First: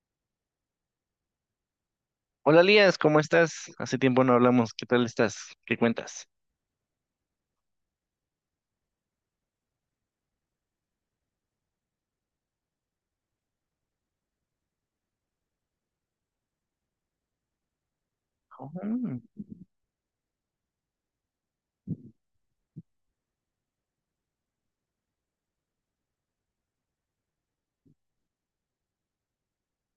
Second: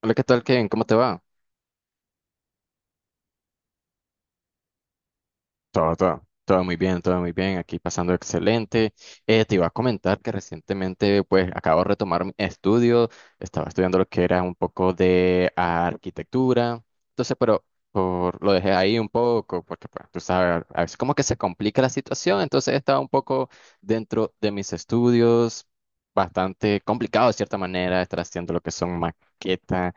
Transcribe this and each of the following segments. Hola, ¿qué tal, Kevin? ¿Cómo te va? Hola Lías, ¿cómo estás? Hace tiempo no hablamos. ¿Qué tal estás? ¿Qué Todo, todo, cuentas? todo muy bien, todo muy bien. Aquí pasando excelente. Te iba a comentar que recientemente, pues, acabo de retomar mi estudio. Estaba estudiando lo que era un poco de arquitectura. Entonces, pero por, lo dejé ahí un Ujú. poco, porque, pues, tú sabes, a veces como que se complica la situación. Entonces, estaba un poco dentro de mis estudios. Bastante complicado de cierta manera estar haciendo lo que son maquetas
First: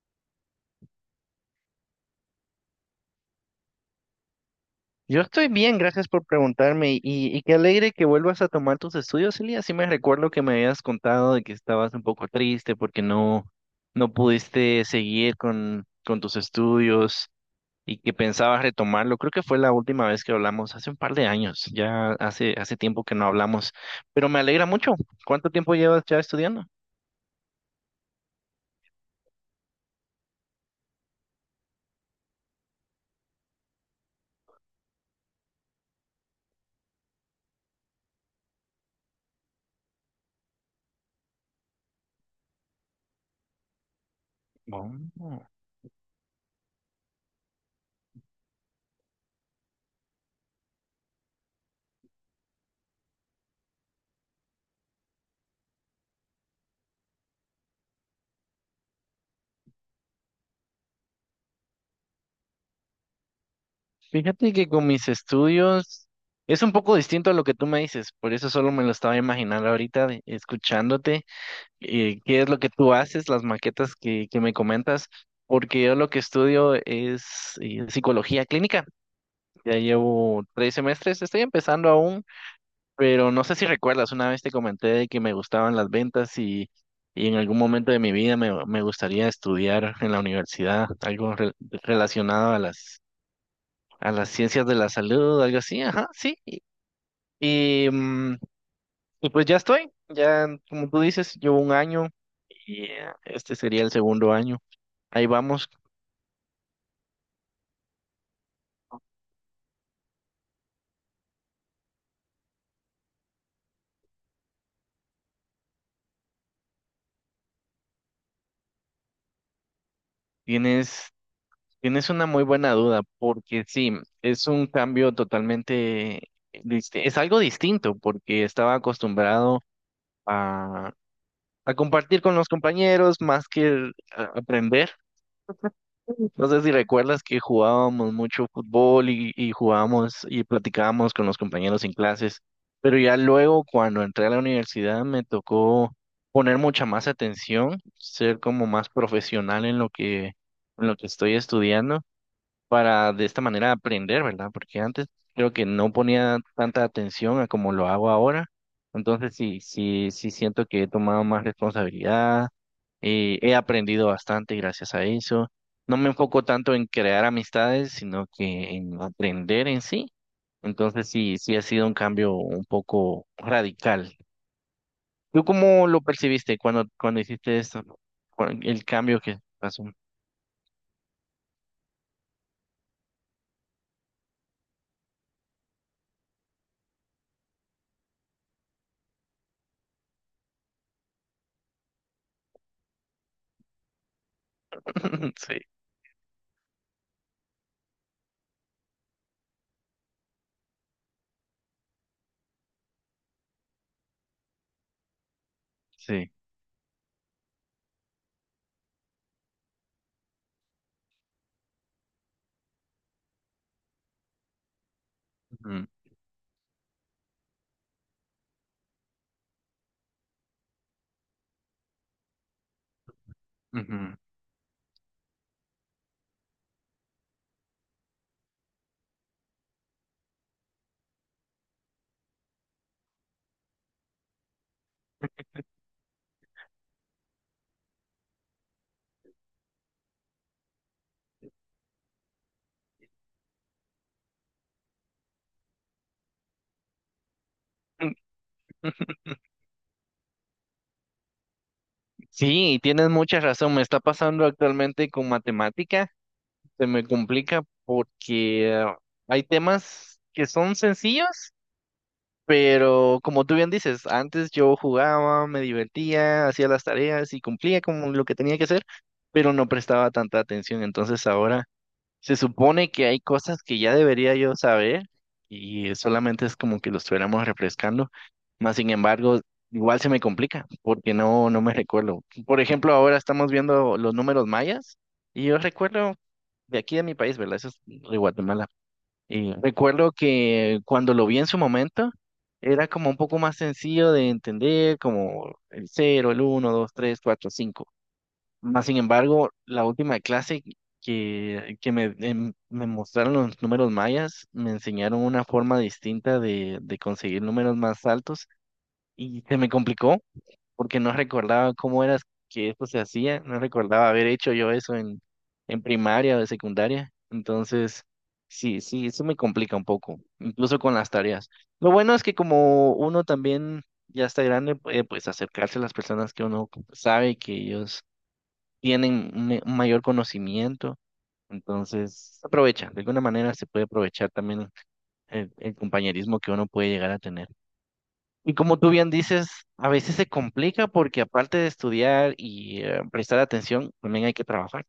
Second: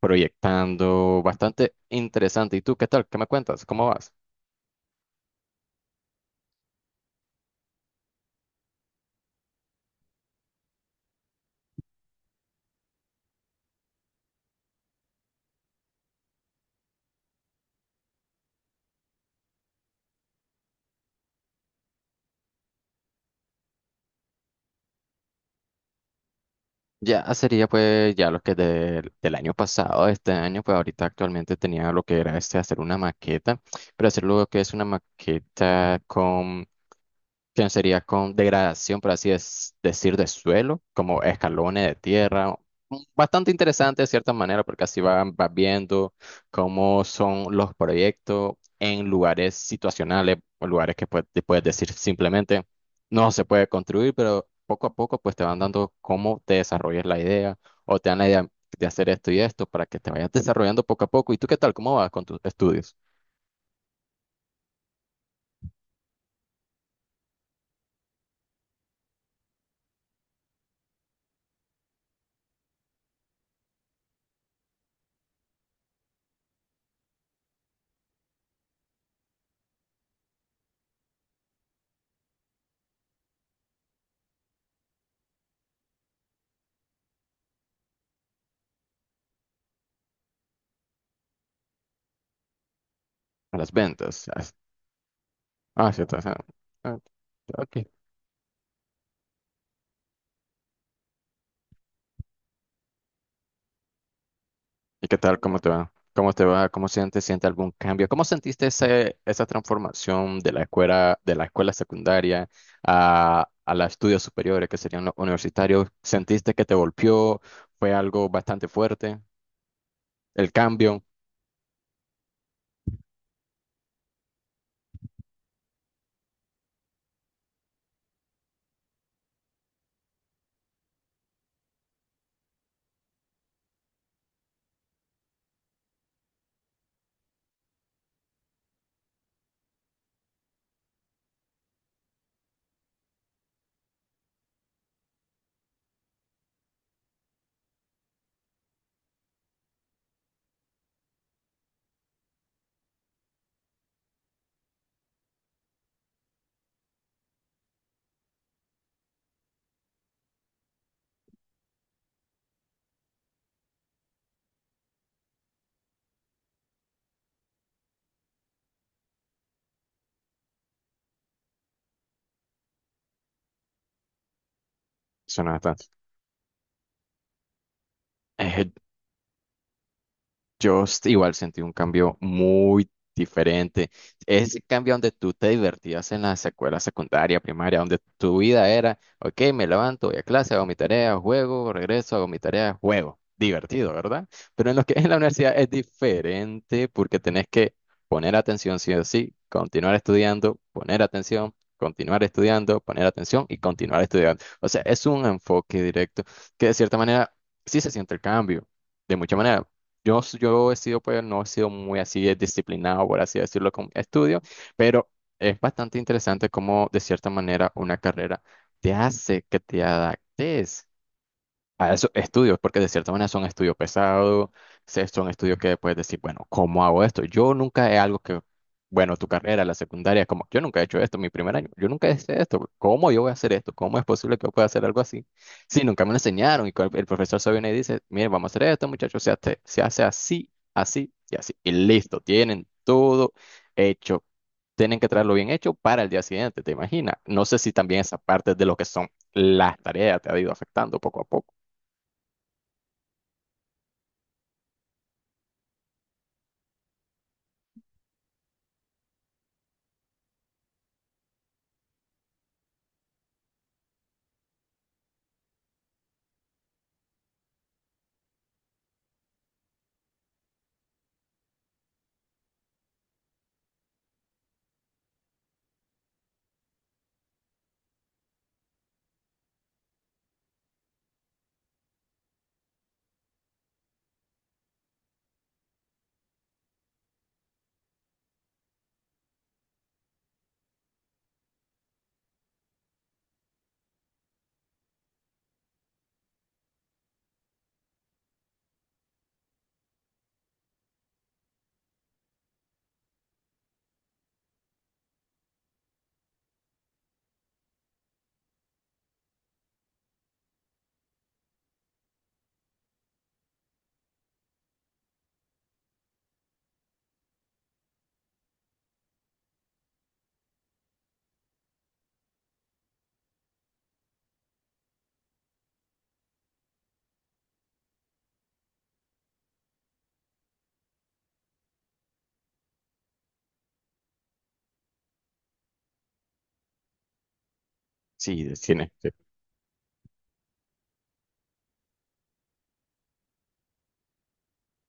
proyectando, bastante interesante. ¿Y tú qué tal? ¿Qué me cuentas? ¿Cómo vas? Yo estoy bien, gracias por preguntarme y qué alegre que vuelvas a tomar tus estudios, Elías. Sí me recuerdo que me habías contado de que estabas un poco triste porque no, no pudiste seguir con tus estudios y que pensabas retomarlo. Creo que fue la última vez que hablamos, hace un par de años, ya hace tiempo que no hablamos, pero me alegra mucho. ¿Cuánto tiempo llevas ya estudiando? Ya sería pues ya lo que del año pasado, este año, pues ahorita actualmente tenía lo que era este hacer una maqueta, pero hacer lo que es una maqueta que sería con degradación, por así es decir, de suelo, como escalones de tierra. Bastante interesante de cierta manera, porque así Oh. vas viendo cómo son los proyectos en lugares situacionales, o lugares que pues, te puedes decir simplemente no se puede construir, pero poco a poco pues te van dando cómo te desarrollas la idea o te dan la idea de hacer esto y esto para que te vayas desarrollando poco a poco. ¿Y tú qué tal? ¿Cómo vas con tus estudios? Fíjate que con mis estudios es un poco distinto a lo que tú me dices, por eso solo me lo estaba imaginando ahorita escuchándote, qué es lo que tú haces, las maquetas que me comentas, porque yo lo que estudio es psicología clínica, ya llevo 3 semestres, estoy empezando aún, pero no sé si recuerdas, una vez te comenté de que me gustaban las ventas y en algún momento de mi vida me gustaría estudiar en la universidad algo relacionado a las A las a ventas. las ciencias de la salud, algo así, Ah, sí, ajá, está, sí. Ah, ok. y, mm, y pues ya estoy, ya como tú dices, llevo un año y este sería el segundo año. ¿Y qué Ahí tal? ¿Cómo vamos, te va? ¿Cómo te va? ¿Cómo sientes? ¿Siente algún cambio? ¿Cómo sentiste ese, esa transformación de la escuela secundaria a los estudios superiores, que serían los universitarios? ¿Sentiste que te golpeó? ¿Fue algo bastante fuerte? ¿El cambio? tienes, tienes una muy buena duda, porque sí, es un cambio totalmente, es algo distinto, porque estaba acostumbrado a, a compartir con los compañeros más que aprender. No sé si recuerdas que jugábamos mucho fútbol y jugábamos y platicábamos con los compañeros en clases, pero ya luego cuando entré a la universidad me tocó poner mucha más atención, ser como más profesional en lo que estoy estudiando para de esta manera aprender, ¿verdad? Porque antes creo que no ponía tanta atención a como lo hago ahora. Entonces sí, sí, sí siento que he tomado más responsabilidad, he aprendido bastante gracias a eso. No me enfoco tanto en crear amistades, sino que en aprender en sí. Entonces sí, sí ha sido un cambio un poco radical. ¿Tú Suena bastante. cómo lo percibiste cuando hiciste esto? El cambio que pasó. Yo igual sentí un cambio muy diferente. Ese cambio donde tú te divertías en la secuela secundaria, primaria, donde tu vida era, ok, me levanto, voy a clase, hago mi tarea, juego, regreso, hago mi tarea, juego. Divertido, ¿verdad? Pero en lo que es la Sí, universidad es diferente porque tenés que poner atención sí o sí, continuar estudiando, poner atención, continuar estudiando, poner atención y continuar estudiando. O sea, es un enfoque directo sí. que de cierta manera sí se siente el cambio, de mucha manera. Yo, yo he sido, pues, no he sido muy así de disciplinado, por así decirlo, con estudio, pero es Ujú, bastante interesante cómo, de cierta manera, una carrera te hace que te adaptes a esos estudios, porque de cierta manera son estudios ujú. pesados, son estudios que puedes decir, bueno, ¿cómo hago esto? Yo nunca he algo que, bueno, tu carrera, la secundaria, como yo nunca he hecho esto, mi primer año, yo nunca hice esto, ¿cómo yo voy a hacer esto? ¿Cómo es posible que yo pueda hacer algo así? Sí, nunca me lo enseñaron y el profesor se viene y dice, miren, vamos a hacer esto, muchachos, se hace así, así y así, y listo, tienen todo hecho. Tienen que traerlo bien hecho para el día siguiente, ¿te imaginas? No sé si también esa parte de lo que son las tareas te ha ido afectando poco a poco. Sí, tienes mucha razón. Me está pasando actualmente con matemática. Se me complica porque hay temas que son sencillos, pero como tú bien dices, antes yo jugaba, me divertía, hacía las tareas y cumplía con lo que tenía que hacer, pero no prestaba tanta atención. Entonces ahora se supone que hay cosas que ya debería yo saber y solamente es como que lo estuviéramos refrescando. Más sin embargo, igual se me complica porque no, no me recuerdo. Por ejemplo, ahora estamos viendo los números mayas y yo recuerdo de aquí de mi país, ¿verdad? Eso es de Guatemala. Y recuerdo que cuando lo vi en su momento era como un poco más sencillo de entender, como el cero el uno dos tres cuatro cinco más sin embargo, la última clase que me mostraron los números mayas, me enseñaron una forma distinta de conseguir números más altos y se me complicó porque no recordaba cómo era que esto se hacía, no recordaba haber hecho yo eso en, primaria o de secundaria. Entonces, sí, sí, eso me complica un poco, incluso con las tareas. Lo bueno es que como uno también ya está grande, puede pues acercarse a las personas que uno sabe que ellos tienen un mayor conocimiento, entonces se aprovecha, de alguna manera se puede aprovechar también el compañerismo que uno puede llegar a tener. Sí, Y de como tú cine. Sí, bien dices, a veces se complica porque aparte de estudiar y prestar atención, también hay que trabajar.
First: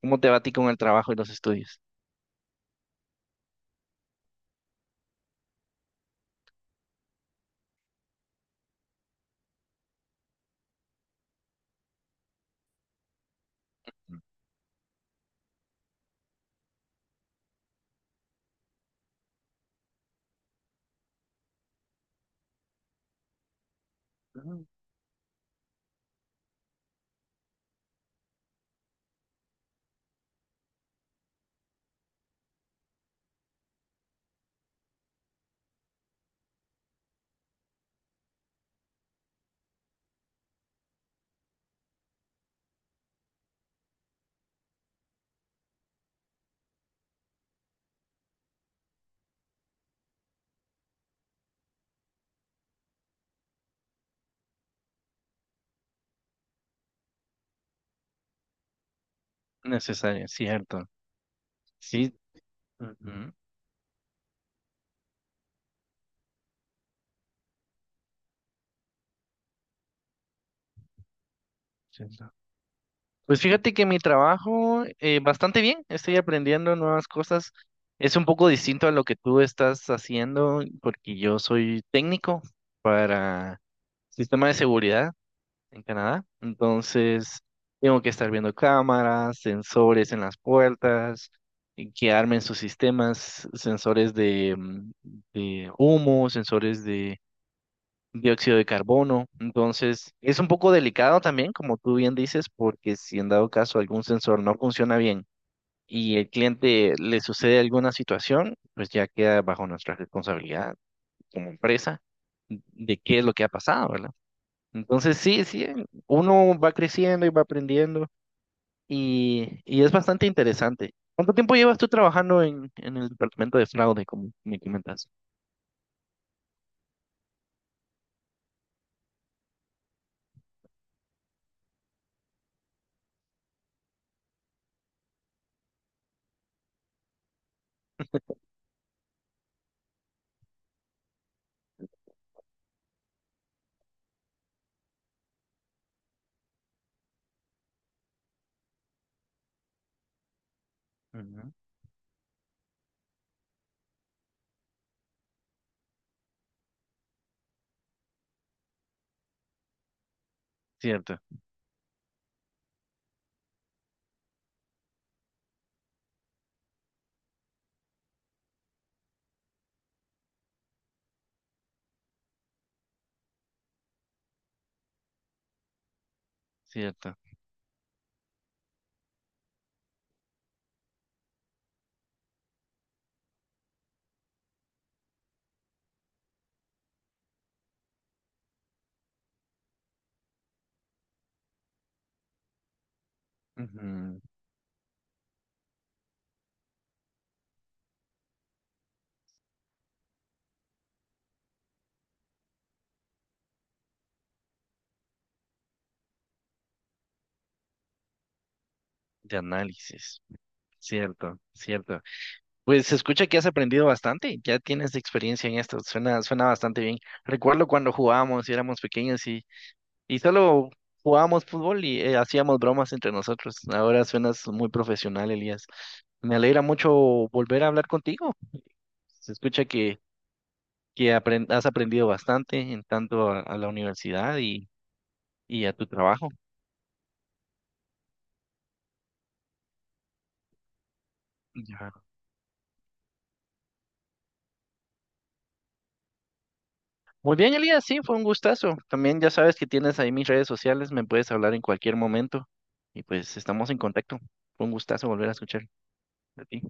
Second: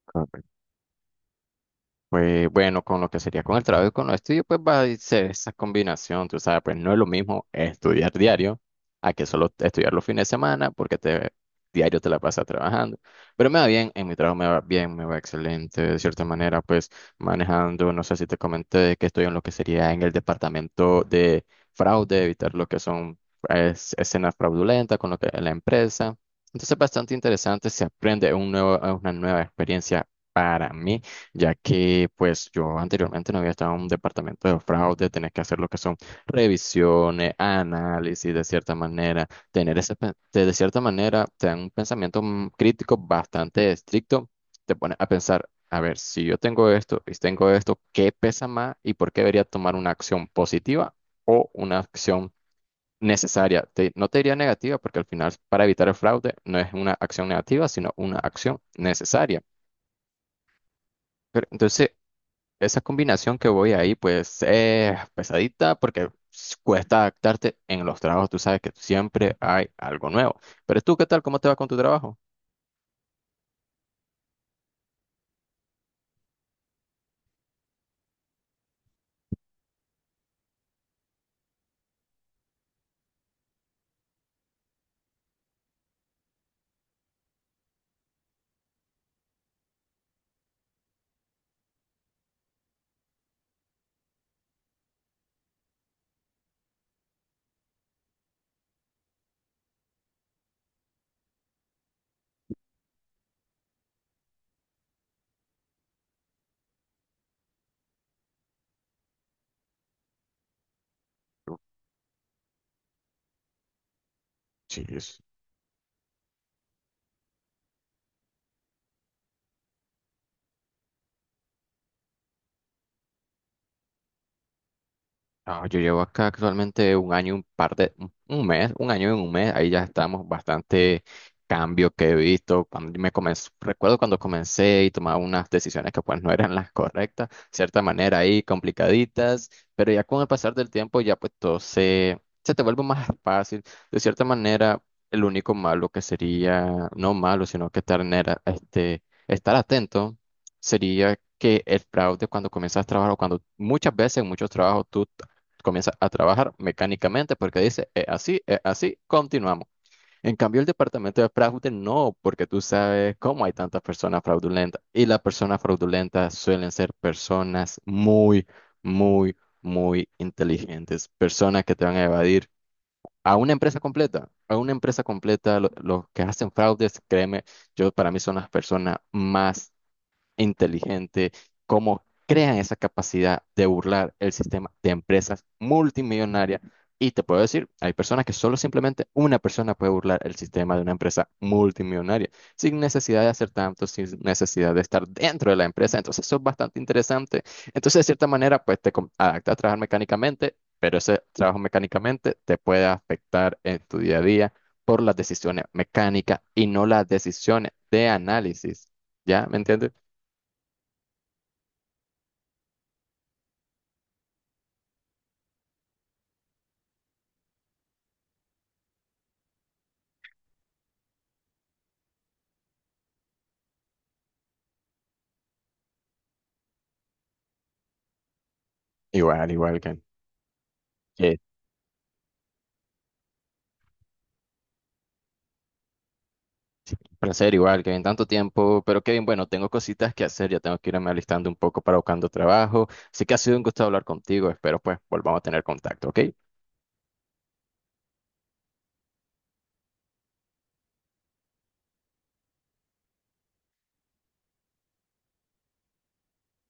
¿Cómo te va a ti correcto. con el trabajo y los estudios? Pues bueno, con lo que sería con el trabajo y con los estudios, pues va a ser esa combinación, tú sabes, pues no es lo mismo estudiar diario a que solo estudiar los fines de semana porque te, diario te la pasas trabajando. Pero me va bien, en mi trabajo me va bien, me va excelente, de cierta manera, pues manejando, no sé si te comenté que estoy en lo que sería en el departamento de fraude, evitar lo que son pues, escenas Ujú. fraudulentas con lo que la empresa. Entonces, bastante interesante, se aprende un nuevo, una nueva experiencia para mí ya que pues yo anteriormente no había estado en un departamento de fraude, tenés que hacer lo que son revisiones, análisis de cierta manera, tener ese, de cierta manera, te dan un pensamiento crítico bastante estricto, te pones a pensar, a ver, si yo tengo esto y tengo esto, ¿qué pesa más y por qué debería tomar una acción positiva o una acción necesaria? No te diría negativa porque al final para evitar el fraude no es una acción negativa, sino una acción necesaria. Necesario, cierto. Pero, entonces, Sí. esa Ujú, combinación que voy ahí, pues es pesadita porque cuesta adaptarte en los trabajos. Tú sabes que siempre hay algo nuevo. Pero tú, ¿qué tal? ¿Cómo te va con tu sí, trabajo? sí. Pues fíjate que mi trabajo bastante bien, estoy aprendiendo nuevas cosas. Es un poco distinto a lo que tú estás haciendo porque yo soy técnico para sistema de seguridad en Canadá. Entonces, tengo que estar viendo cámaras, sensores en las puertas, y que armen sus sistemas, sensores de humo, sensores dióxido de carbono. Entonces, es un poco delicado también, como tú bien dices, porque si en dado caso algún sensor no funciona bien y el cliente le sucede alguna situación, pues ya queda bajo nuestra responsabilidad como empresa de qué es lo que ha pasado, ¿verdad? Sí, Entonces, sí, sí, uno va creciendo y va aprendiendo y es bastante interesante. ¿Cuánto tiempo llevas tú trabajando en el departamento de fraude, como me comentas? no, yo llevo acá actualmente un año, y un par de, un mes, un año y un mes, ahí ya estamos, bastante cambio que he visto. Cuando me comencé, recuerdo cuando comencé y tomaba unas decisiones que pues no eran las correctas, cierta manera ahí complicaditas, pero ya con el pasar del tiempo ya pues todo se, se te vuelve más fácil. De cierta manera, el único malo que sería, no malo, sino que estar, en este, estar atento sería Ujú. que el fraude cuando comienzas a trabajar o cuando muchas veces en muchos trabajos tú comienza a trabajar mecánicamente porque dice, es así, continuamos. En cambio, el Cierto, departamento de fraude no, porque tú sabes cómo hay tantas personas fraudulentas. Y las personas fraudulentas suelen ser personas muy, muy, muy inteligentes, personas que te van a evadir a una empresa completa. A una empresa completa, los que hacen fraudes, cierto. créeme, yo para mí son las personas más inteligente, cómo crean esa capacidad de burlar el sistema de empresas multimillonarias. Y te puedo decir, hay personas que solo simplemente una persona puede burlar el sistema de una empresa multimillonaria, sin necesidad de hacer tanto, sin Ujú. necesidad de estar dentro de la empresa. Entonces, eso es bastante interesante. Entonces, de cierta manera, pues te adaptas a trabajar mecánicamente, pero ese trabajo mecánicamente te puede afectar en tu día a día por las decisiones mecánicas y no las decisiones de análisis. De ¿Ya? ¿Me entiendes? análisis. Cierto, cierto. Pues se escucha que has aprendido bastante, ya tienes experiencia en esto, suena bastante bien. Recuerdo cuando jugábamos y éramos pequeños y solo jugábamos fútbol y hacíamos bromas entre nosotros. Ahora suenas muy profesional, Elías. Me alegra mucho volver a hablar contigo. Se Igual, escucha igual, que que has aprendido bastante en tanto a la universidad y a tu trabajo. placer, igual, que en tanto tiempo. Pero Kevin, bueno, tengo cositas que hacer, ya tengo que irme alistando un poco para Ya. buscando trabajo. Así que ha sido un gusto hablar contigo, espero pues volvamos a tener contacto, ¿ok? Muy bien, Elías, sí, fue un gustazo. También ya sabes que tienes ahí mis redes sociales, me puedes hablar en cualquier momento y pues estamos en contacto. Fue un gustazo volver a escuchar de ti.